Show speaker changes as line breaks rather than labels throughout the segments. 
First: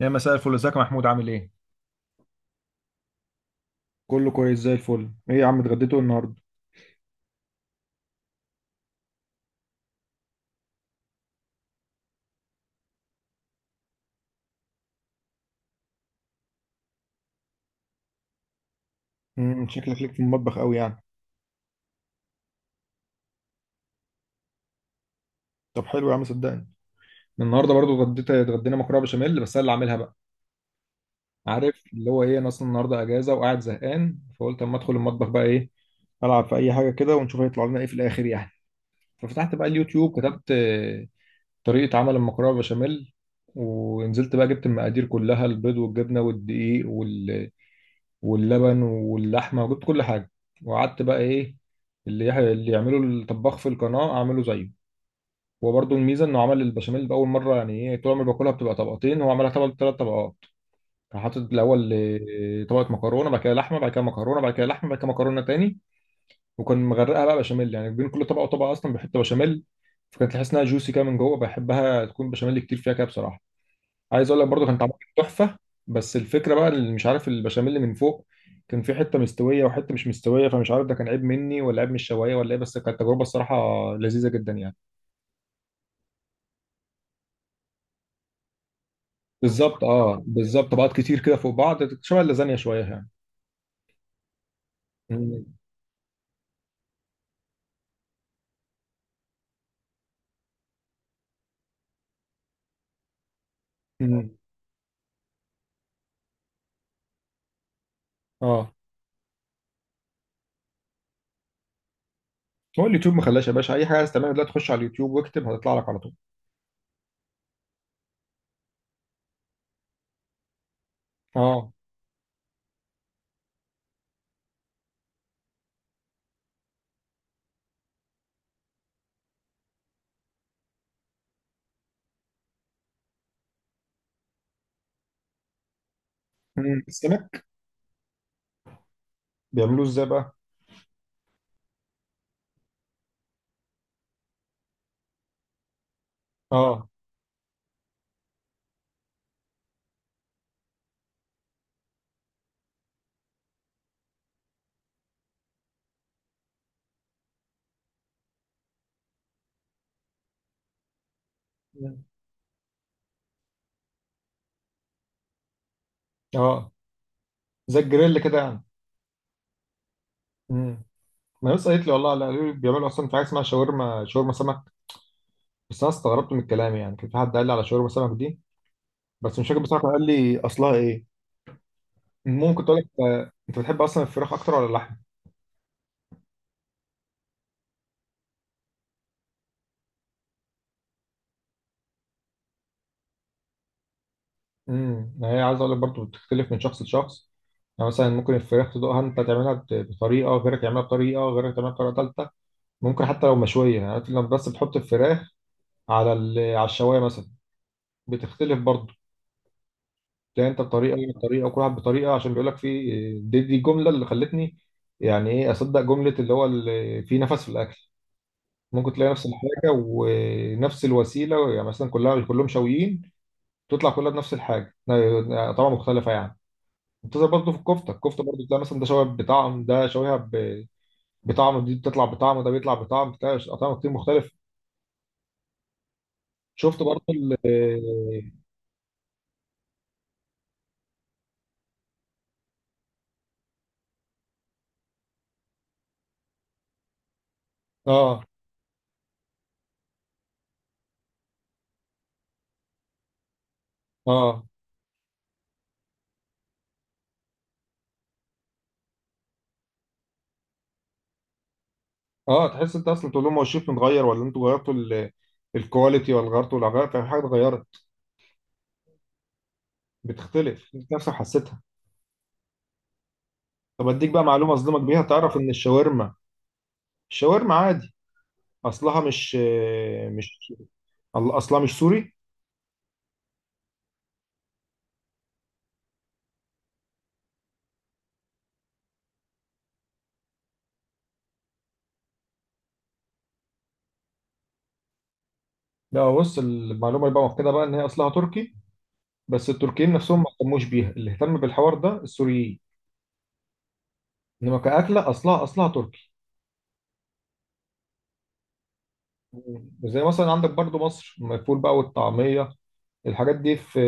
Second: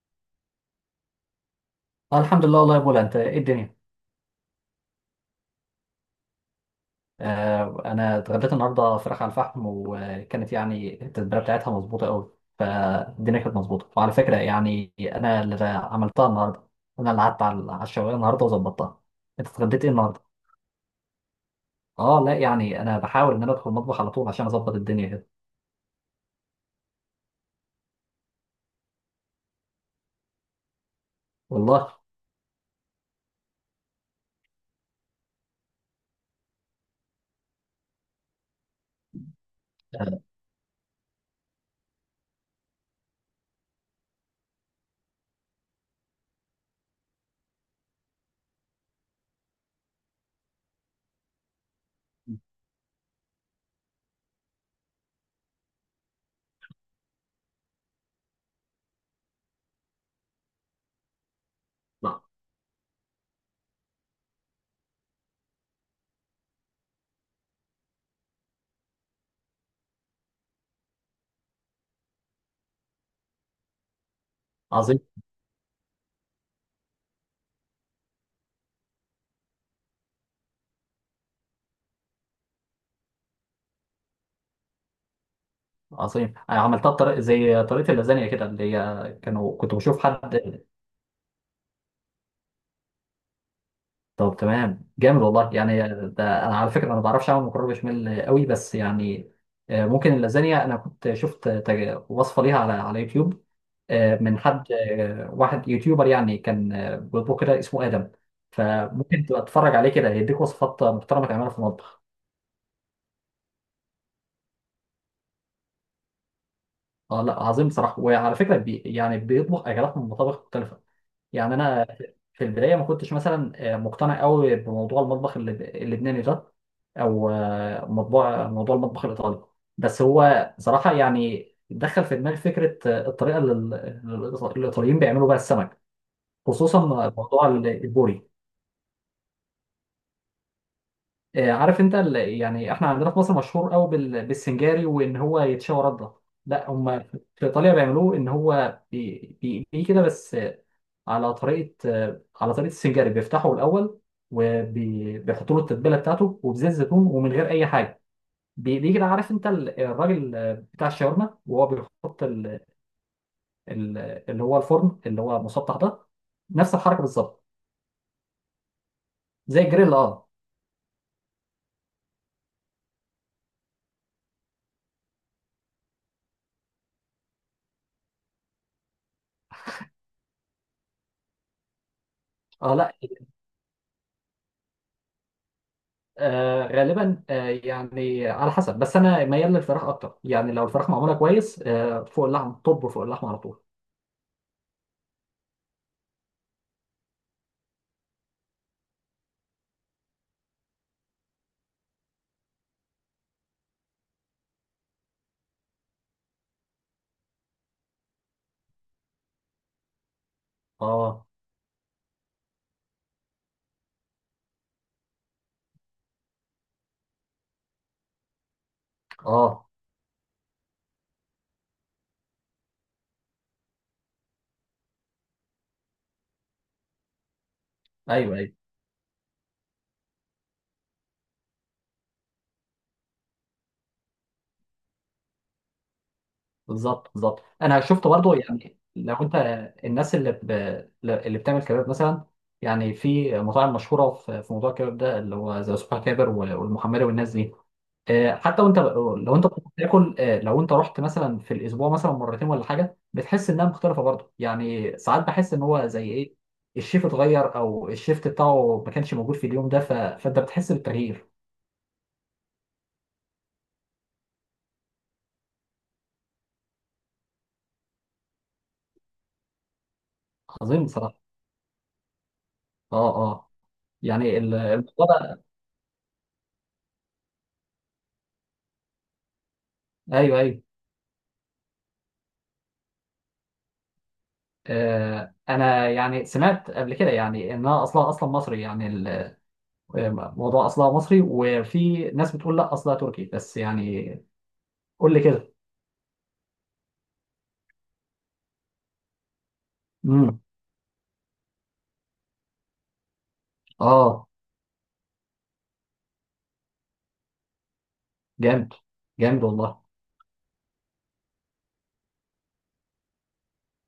يا مساء الفل، ازيك يا محمود؟ عامل ايه؟
الحمد لله والله يا بولا انت ايه الدنيا.
كله كويس زي الفل. ايه يا عم اتغديتوا ايه النهارده؟
آه انا اتغديت النهارده فراخ على الفحم، وكانت يعني التتبيله بتاعتها مظبوطه قوي. فالدنيا كانت مظبوطه، وعلى فكره يعني انا اللي عملتها النهارده. انا اللي قعدت على الشوايه النهارده وظبطتها. انت اتغديت ايه
شكلك ليك في
النهارده؟
المطبخ قوي يعني.
اه لا، يعني انا بحاول ان انا ادخل المطبخ على طول عشان اظبط الدنيا كده.
طب حلو يا عم صدقني. النهارده برضو اتغدينا مكرونه بشاميل، بس انا اللي عاملها بقى. عارف
والله.
اللي هو ايه؟ انا اصلا النهارده اجازه وقاعد زهقان، فقلت اما ادخل المطبخ بقى، ايه العب في اي حاجه كده ونشوف هيطلع لنا ايه في الاخر يعني. ففتحت بقى اليوتيوب كتبت طريقه عمل المكرونه بشاميل. ونزلت بقى، جبت المقادير كلها، البيض والجبنه والدقيق واللبن واللحمه، وجبت كل حاجه. وقعدت بقى ايه، اللي يعمله الطباخ في القناه اعمله زيه. هو برضه الميزه انه عمل البشاميل باول مره. يعني ايه، طول عمري باكلها بتبقى طبقتين، هو عملها طبق ثلاث طبقات. كان حاطط الاول
آه،
طبقه مكرونه، بعد كده لحمه، بعد كده مكرونه، بعد كده لحمه، بعد كده مكرونه تاني. وكان مغرقها بقى بشاميل، يعني بين كل طبقه وطبقه اصلا بيحط بشاميل. فكانت تحس انها جوسي كده من جوه. بحبها تكون بشاميل كتير فيها كده بصراحه. عايز اقول لك برضو كان طعمها
عظيم
كان تحفه. بس الفكره بقى اللي مش عارف، البشاميل اللي من فوق كان في حته مستويه وحته مش مستويه، فمش عارف ده كان عيب مني ولا عيب من الشوايه ولا ايه، بس كانت تجربه الصراحه لذيذه جدا يعني.
عظيم. انا عملتها بطريقه زي طريقه اللازانيا كده، اللي هي كانوا كنت
بالظبط،
بشوف
اه
حد.
بالظبط طبقات كتير كده فوق بعض، شبه اللازانيا شويه يعني.
طب تمام، جامد
مم.
والله يعني. ده انا على فكره انا ما بعرفش اعمل مكرونه بشاميل قوي، بس يعني ممكن اللازانيا، انا كنت شفت وصفه ليها على يوتيوب.
مم.
من حد، واحد يوتيوبر يعني، كان بيطبخ كده، اسمه ادم.
اه.
فممكن تبقى تتفرج عليه كده، هيديك وصفات محترمه تعملها في المطبخ.
هو اليوتيوب ما خلاش يا باشا، اي حاجه عايز تعملها دلوقتي تخش على اليوتيوب واكتب هتطلع لك على طول.
اه لا عظيم بصراحه. وعلى فكره بي يعني بيطبخ اكلات من مطابخ مختلفه. يعني
اه.
انا في البدايه ما كنتش مثلا مقتنع قوي بموضوع المطبخ اللبناني ده، او موضوع المطبخ الايطالي. بس هو صراحه يعني دخل في دماغي فكره، الطريقه اللي الايطاليين بيعملوا بيها السمك، خصوصا
مم. السمك،
موضوع البوري.
بيعملوه ازاي بقى؟
عارف انت، يعني احنا عندنا في مصر مشهور قوي بالسنجاري، وان هو يتشوى رده. لا
اه.
هم في ايطاليا بيعملوه ان هو بيقليه كده بس، على طريقه، على طريقه السنجاري، بيفتحه الاول وبيحطوا له التتبيله بتاعته وبزيت زيتون ومن غير اي حاجه. بيجي ده، عارف انت الراجل بتاع الشاورما وهو
مم.
بيحط ال- اللي هو الفرن اللي هو مسطح ده،
اه.
نفس الحركه بالظبط.
زي الجريل كده يعني.
زي الجريل اه.
مم. ما ناس قالت لي والله، لا قالوا لي بيعملوا اصلا في حاجه اسمها شاورما، شاورما سمك. بس انا استغربت من الكلام يعني. كان في حد قال لي على شاورما سمك دي، بس مش فاكر بصراحه كان قال لي اصلها ايه. ممكن
اه
تقول لك
لا،
انت بتحب اصلا الفراخ اكتر ولا اللحم؟
آه غالبا آه يعني على حسب، بس انا ميال للفراخ اكتر. يعني لو الفراخ معموله كويس، آه فوق اللحم، طب فوق اللحم على طول.
هي عايز اقول لك برضه بتختلف من شخص لشخص. يعني مثلا ممكن الفراخ تدوقها انت تعملها بطريقه، غيرك يعملها بطريقه، غيرك تعملها بطريقه ثالثه. ممكن حتى لو مشويه، يعني عارف لما بس بتحط الفراخ على على الشوايه مثلا بتختلف برضه. تلاقي انت بطريقه وأنا
اه
بطريقه وكل واحد بطريقه. عشان بيقول لك في، دي الجمله اللي خلتني يعني ايه اصدق جمله، اللي هو اللي في نفس، في الاكل ممكن تلاقي نفس
اه
الحاجة ونفس الوسيلة، يعني مثلا كلهم شاويين، تطلع كلها بنفس الحاجة، طبعا مختلفة يعني. بتظهر برضه في الكفتة. الكفتة
ايوه
برضه
أيوة.
تلاقي مثلا ده شوية بطعم، ده شوية بطعم، دي بتطلع بطعم، ده بيطلع بطعم، بتلاقي أطعمة كتير مختلفة. شفت برضه
بالظبط بالظبط. انا شفت برضو، يعني لو انت الناس اللي بتعمل كباب مثلا، يعني في مطاعم مشهوره في موضوع الكباب ده، اللي هو زي سوبر كابر والمحمري والناس دي.
اه،
حتى وانت لو انت بتاكل، لو انت رحت مثلا في الاسبوع مثلا مرتين ولا حاجه، بتحس انها مختلفه برضو.
اه،
يعني ساعات بحس ان هو زي ايه، الشيف اتغير، او الشيفت بتاعه ما كانش موجود في اليوم ده، فانت بتحس بالتغيير.
اه. تحس انت اصلا، تقول لهم هو الشيف متغير ولا انتوا غيرتوا الكواليتي، ولا غيرتوا، ولا غيرت في حاجة اتغيرت؟ بتختلف
عظيم
انت نفسك
بصراحه.
حسيتها.
اه اه.
طب اديك بقى
يعني
معلومة اصدمك بيها.
الموضوع
تعرف
ده،
ان الشاورما عادي اصلها مش
ايوه
مش
ايوه.
اصلها مش سوري.
انا يعني سمعت قبل كده يعني انها اصلها اصلا مصري يعني. الموضوع اصلها مصري، وفي ناس بتقول لا اصلها تركي، بس يعني قول لي كده.
لا بص، المعلومه اللي بقى مؤكده بقى ان هي اصلها تركي، بس التركيين نفسهم ما
امم.
اهتموش بيها، اللي اهتم بالحوار ده السوريين.
اه.
انما كاكله اصلها تركي.
جامد، جامد والله.
زي مثلا عندك برضو مصر، الفول بقى والطعميه، الحاجات دي في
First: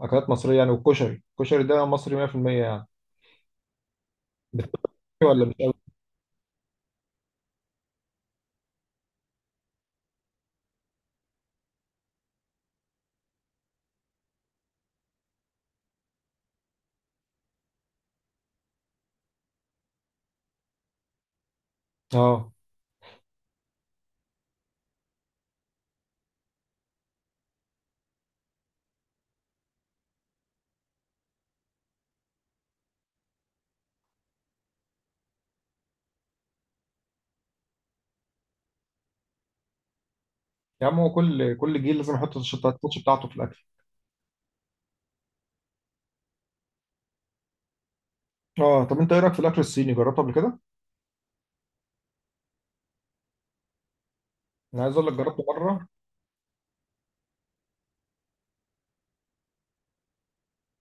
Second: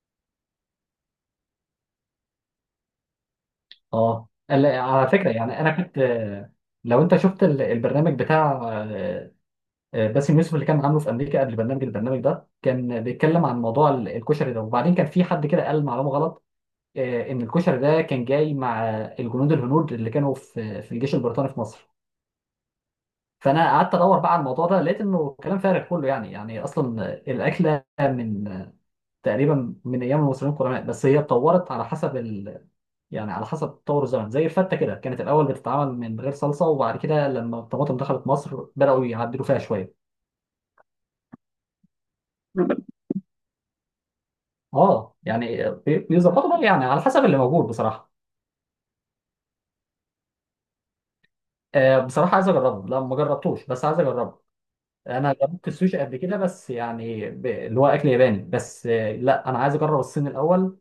اكلات مصريه يعني. والكشري، الكشري ده مصري 100% يعني.
اه
بتفكر
على فكره
ولا مش
يعني انا
قوي؟
كنت، لو انت شفت البرنامج بتاع آه، باسم يوسف اللي كان عامله في امريكا، قبل البرنامج ده كان بيتكلم عن موضوع الكشري ده، وبعدين كان في حد كده قال معلومه غلط، ان الكشري ده كان جاي مع الجنود الهنود اللي كانوا في الجيش البريطاني في مصر.
اه.
فانا قعدت ادور بقى على الموضوع ده، لقيت انه كلام فارغ كله. يعني يعني اصلا الاكله من تقريبا من ايام المصريين القدماء، بس هي اتطورت على حسب يعني على حسب تطور الزمن. زي الفته كده، كانت الاول بتتعمل من غير صلصه، وبعد كده لما الطماطم دخلت مصر بداوا يعدلوا فيها شويه.
يا عم هو كل جيل لازم يحط التاتش بتاعته في الاكل.
اه يعني بيظبطوا بقى يعني على حسب اللي موجود بصراحه.
اه. طب انت ايه رايك في الاكل الصيني، جربته قبل كده؟
بصراحه عايز اجربه، لا ما جربتوش بس عايز اجربه.
انا عايز اقول لك
انا
جربته
جربت
مره.
السوشي قبل كده، بس يعني اللي هو اكل ياباني. بس لا انا عايز اجرب الصين الاول،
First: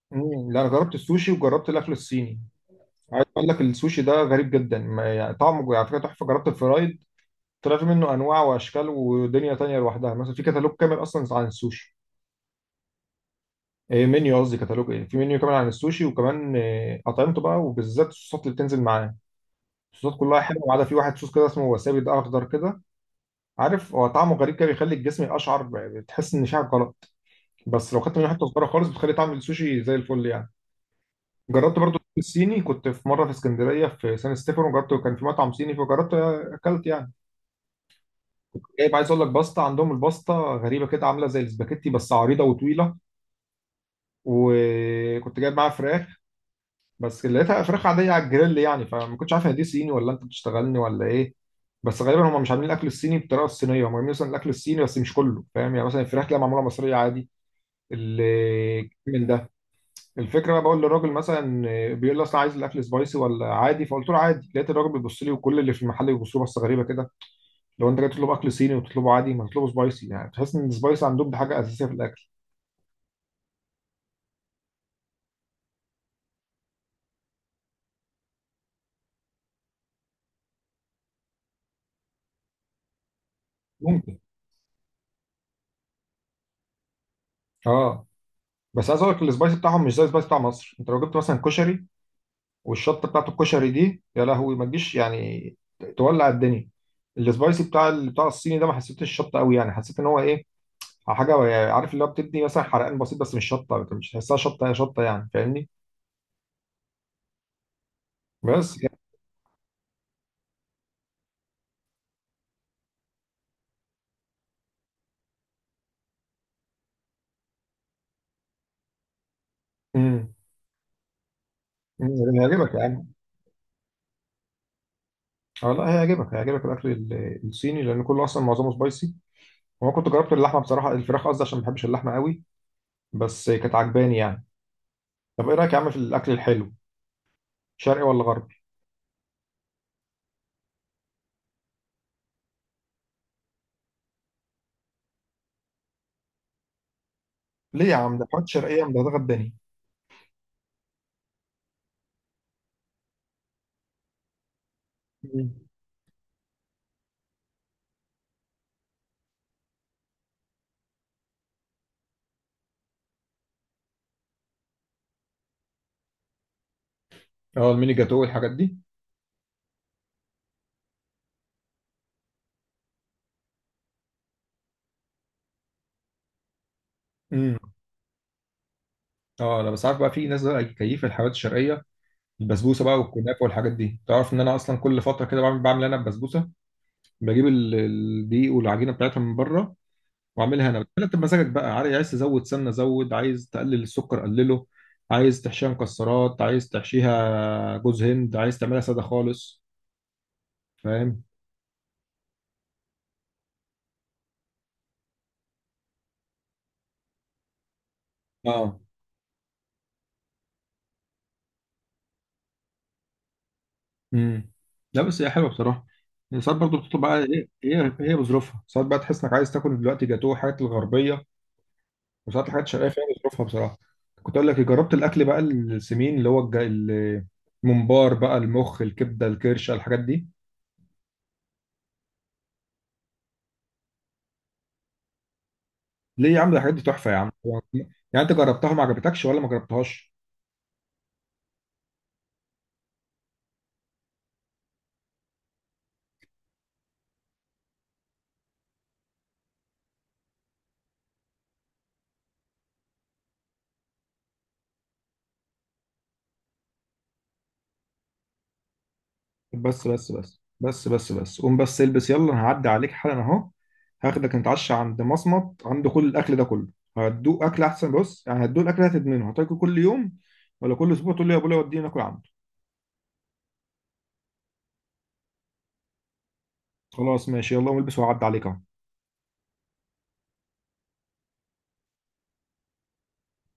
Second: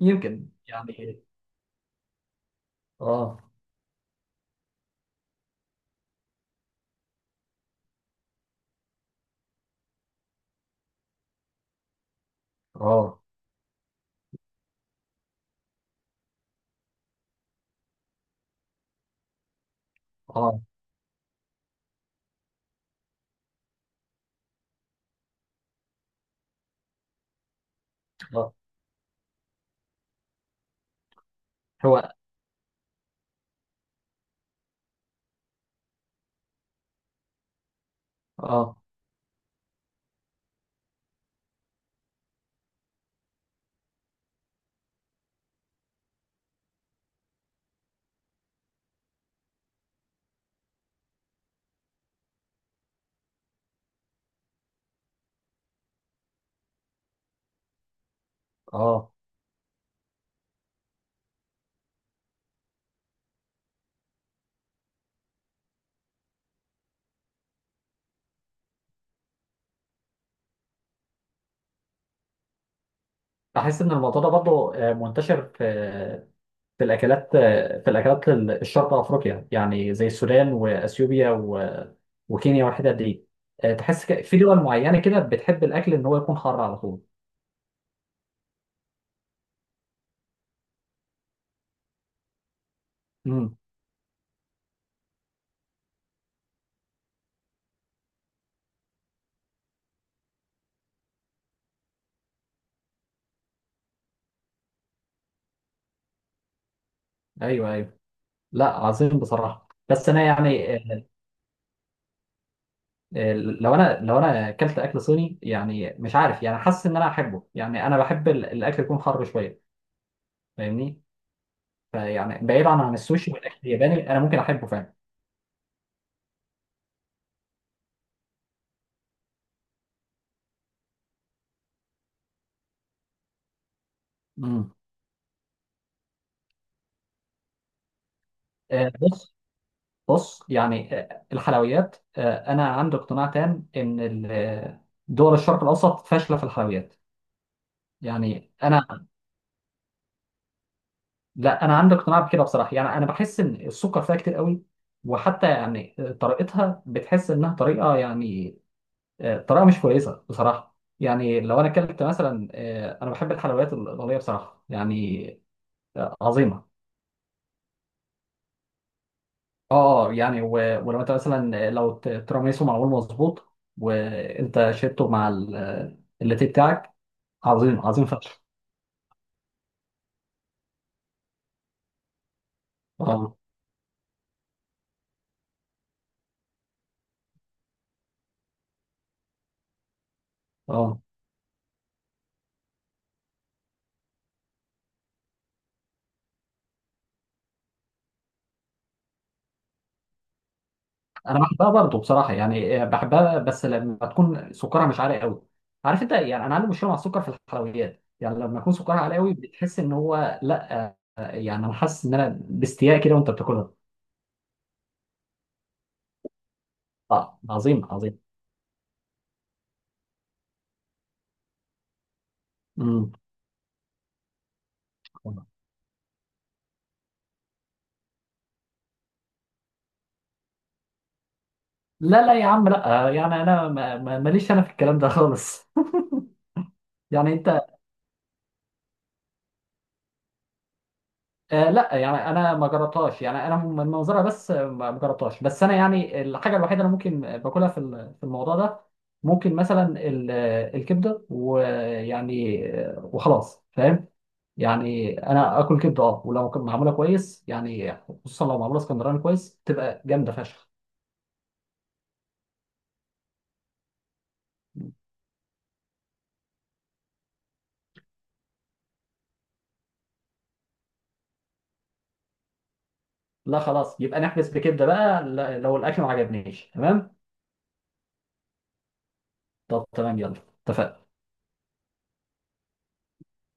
يمكن
مم. لا انا جربت
يعني.
السوشي وجربت الاكل الصيني. عايز
اه
اقول لك السوشي ده غريب جدا، ما يعني طعمه على فكره تحفه. جربت الفرايد، طلع في منه انواع واشكال ودنيا تانية لوحدها. مثلا في كتالوج كامل اصلا عن السوشي.
اه
إيه منيو، قصدي كتالوج، ايه، في منيو كامل عن السوشي، وكمان إيه اطعمته بقى، وبالذات الصوصات اللي بتنزل معاه. الصوصات كلها
اه
حلوه ما عدا في واحد صوص كده اسمه وسابي، ده اخضر كده، عارف. هو طعمه غريب كده، بيخلي الجسم اشعر، بتحس ان شعرك غلط. بس لو خدت منه حته
اه.
صغيره خالص بتخلي طعم السوشي زي الفل يعني. جربت برضو
هو
الصيني، كنت في مره في اسكندريه في سان ستيفانو، جربت، كان في مطعم صيني فجربت اكلت يعني.
اه
جايب، عايز اقول لك، باستا. عندهم الباستا غريبه كده، عامله زي الاسباجيتي بس عريضه وطويله. وكنت جايب معاها فراخ، بس لقيتها فراخ عاديه على الجريل يعني. فما كنتش عارف هي دي صيني ولا انت بتشتغلني ولا ايه. بس غالبا هم مش عاملين الاكل الصيني بالطريقه الصينيه، هم عاملين مثلا الاكل الصيني بس مش كله فاهم. يعني مثلا الفراخ تلاقيها معموله مصريه عادي.
اه.
من ده، الفكره انا بقول للراجل مثلا، بيقول لي اصل عايز الاكل سبايسي ولا عادي، فقلت له عادي. لقيت الراجل بيبص لي، وكل اللي في المحل بيبصوا لي بصه غريبه كده. لو انت جاي تطلب اكل صيني وتطلبه عادي ما تطلبه سبايسي، يعني تحس ان السبايسي عندهم دي حاجه اساسيه في الاكل.
بحس ان الموضوع ده برضه منتشر في في الاكلات، في الاكلات الشرق افريقيا يعني، زي السودان واثيوبيا وكينيا والحتت دي. تحس
ممكن.
في دول معينه كده بتحب الاكل ان هو يكون حار على طول.
اه. بس عايز اقول لك السبايسي بتاعهم مش زي السبايسي بتاع مصر. انت لو جبت مثلا كشري والشطه بتاعت
امم.
الكشري دي، يا لهوي، ما تجيش يعني تولع الدنيا. السبايسي بتاع الصيني ده ما حسيتش الشطه قوي يعني، حسيت ان هو ايه، حاجه يعني، عارف اللي هو، بتدي مثلا حرقان بسيط بس مش شطه، مش تحسها شطه شطه يعني، فاهمني؟
ايوه ايوه. لا
بس.
عظيم بصراحه. بس انا يعني لو انا اكلت اكل صيني، يعني مش عارف، يعني حاسس ان انا احبه. يعني انا بحب الاكل يكون حر شويه،
امم
فاهمني؟ فيعني بعيدا
هيعجبك يا
عن
عم.
السوشي والاكل الياباني، انا ممكن احبه فعلا.
اه لا هيعجبك، هيعجبك الاكل الصيني، لان كله اصلا معظمه سبايسي. وانا كنت جربت اللحمه، بصراحه الفراخ قصدي، عشان ما بحبش اللحمه قوي، بس كانت عجباني يعني.
مم.
طب ايه رايك يا عم في الاكل الحلو، شرقي ولا غربي؟
بص، بص يعني الحلويات، انا عندي اقتناع تام ان دول الشرق الاوسط فاشله في الحلويات.
ليه يا عم، ده حوت
يعني
شرقيه من ده
انا،
غداني.
لا انا عندي اقتناع بكده بصراحه. يعني انا بحس ان السكر فيها كتير قوي، وحتى
مم.
يعني طريقتها بتحس انها طريقه يعني طريقه مش كويسه بصراحه. يعني لو انا اكلت مثلا، انا بحب الحلويات الايطاليه بصراحه. يعني عظيمه.
اه الميني جاتو والحاجات دي.
اه اه يعني، ولو انت مثلا، لو تيراميسو معمول مظبوط وانت شربته مع اللاتيه بتاعك،
امم
عظيم عظيم فشخ.
اه انا بس عارف بقى، في ناس بقى كيف الحلويات الشرقيه، البسبوسه بقى
اه
والكنافه والحاجات دي. تعرف ان انا اصلا كل فتره كده بعمل، انا البسبوسه. بجيب الدقيق والعجينه بتاعتها من بره، واعملها انا.
اه.
انت بمزاجك بقى، عايز تزود سمنه زود، عايز تقلل السكر قلله، عايز تحشيها مكسرات، عايز تحشيها جوز هند، عايز تعملها ساده خالص. فاهم؟
انا بحبها برضه بصراحه يعني، بحبها بس لما تكون سكرها مش عالي قوي. عارف انت، يعني انا عندي مشكله مع السكر في الحلويات. يعني لما يكون
اه.
سكرها عالي قوي بتحس ان هو لا، يعني انا حاسس ان انا باستياء كده وانت بتاكلها.
امم لا بس هي حلوه بصراحه. ساعات برضه بتطلب بقى،
اه
ايه،
عظيم
هي
عظيم.
بظروفها، ساعات بقى تحس انك عايز تاكل دلوقتي جاتوه، حاجات الغربيه. وساعات الحاجات الشرقيه، فيها
مم.
بظروفها بصراحه. كنت اقول لك إيه، جربت الاكل بقى السمين، اللي هو الممبار بقى، المخ، الكبده، الكرشه، الحاجات دي.
لا لا يا عم، لا يعني انا ماليش انا في الكلام ده خالص
ليه يا عم، ده الحاجات دي تحفه يا عم.
يعني انت،
يعني انت جربتها ما عجبتكش ولا ما جربتهاش؟
آه لا يعني انا ما جربتهاش. يعني انا من منظرها بس، ما ما جربتهاش. بس انا يعني الحاجه الوحيده اللي ممكن باكلها في في الموضوع ده، ممكن مثلا الكبده، ويعني وخلاص فاهم. يعني انا اكل كبده اه، ولو كانت معموله كويس يعني، خصوصا لو معموله اسكندراني كويس
بس
تبقى
بس
جامده
بس
فشخ.
بس بس بس، قوم بس البس يلا، انا هعدي عليك حالا اهو. هاخدك نتعشى عند مصمت، عنده كل الاكل ده كله. هتدوق اكل احسن، بص يعني هتدوق الاكل هتدمنه، هتاكل كل يوم ولا كل اسبوع تقول لي يا ابويا وديني ناكل عنده.
لا خلاص، يبقى نحبس بكده بقى. لو الاكل ما عجبنيش تمام.
خلاص ماشي، يلا قوم البس وهعدي عليك اهو.
طب تمام يلا، اتفقنا.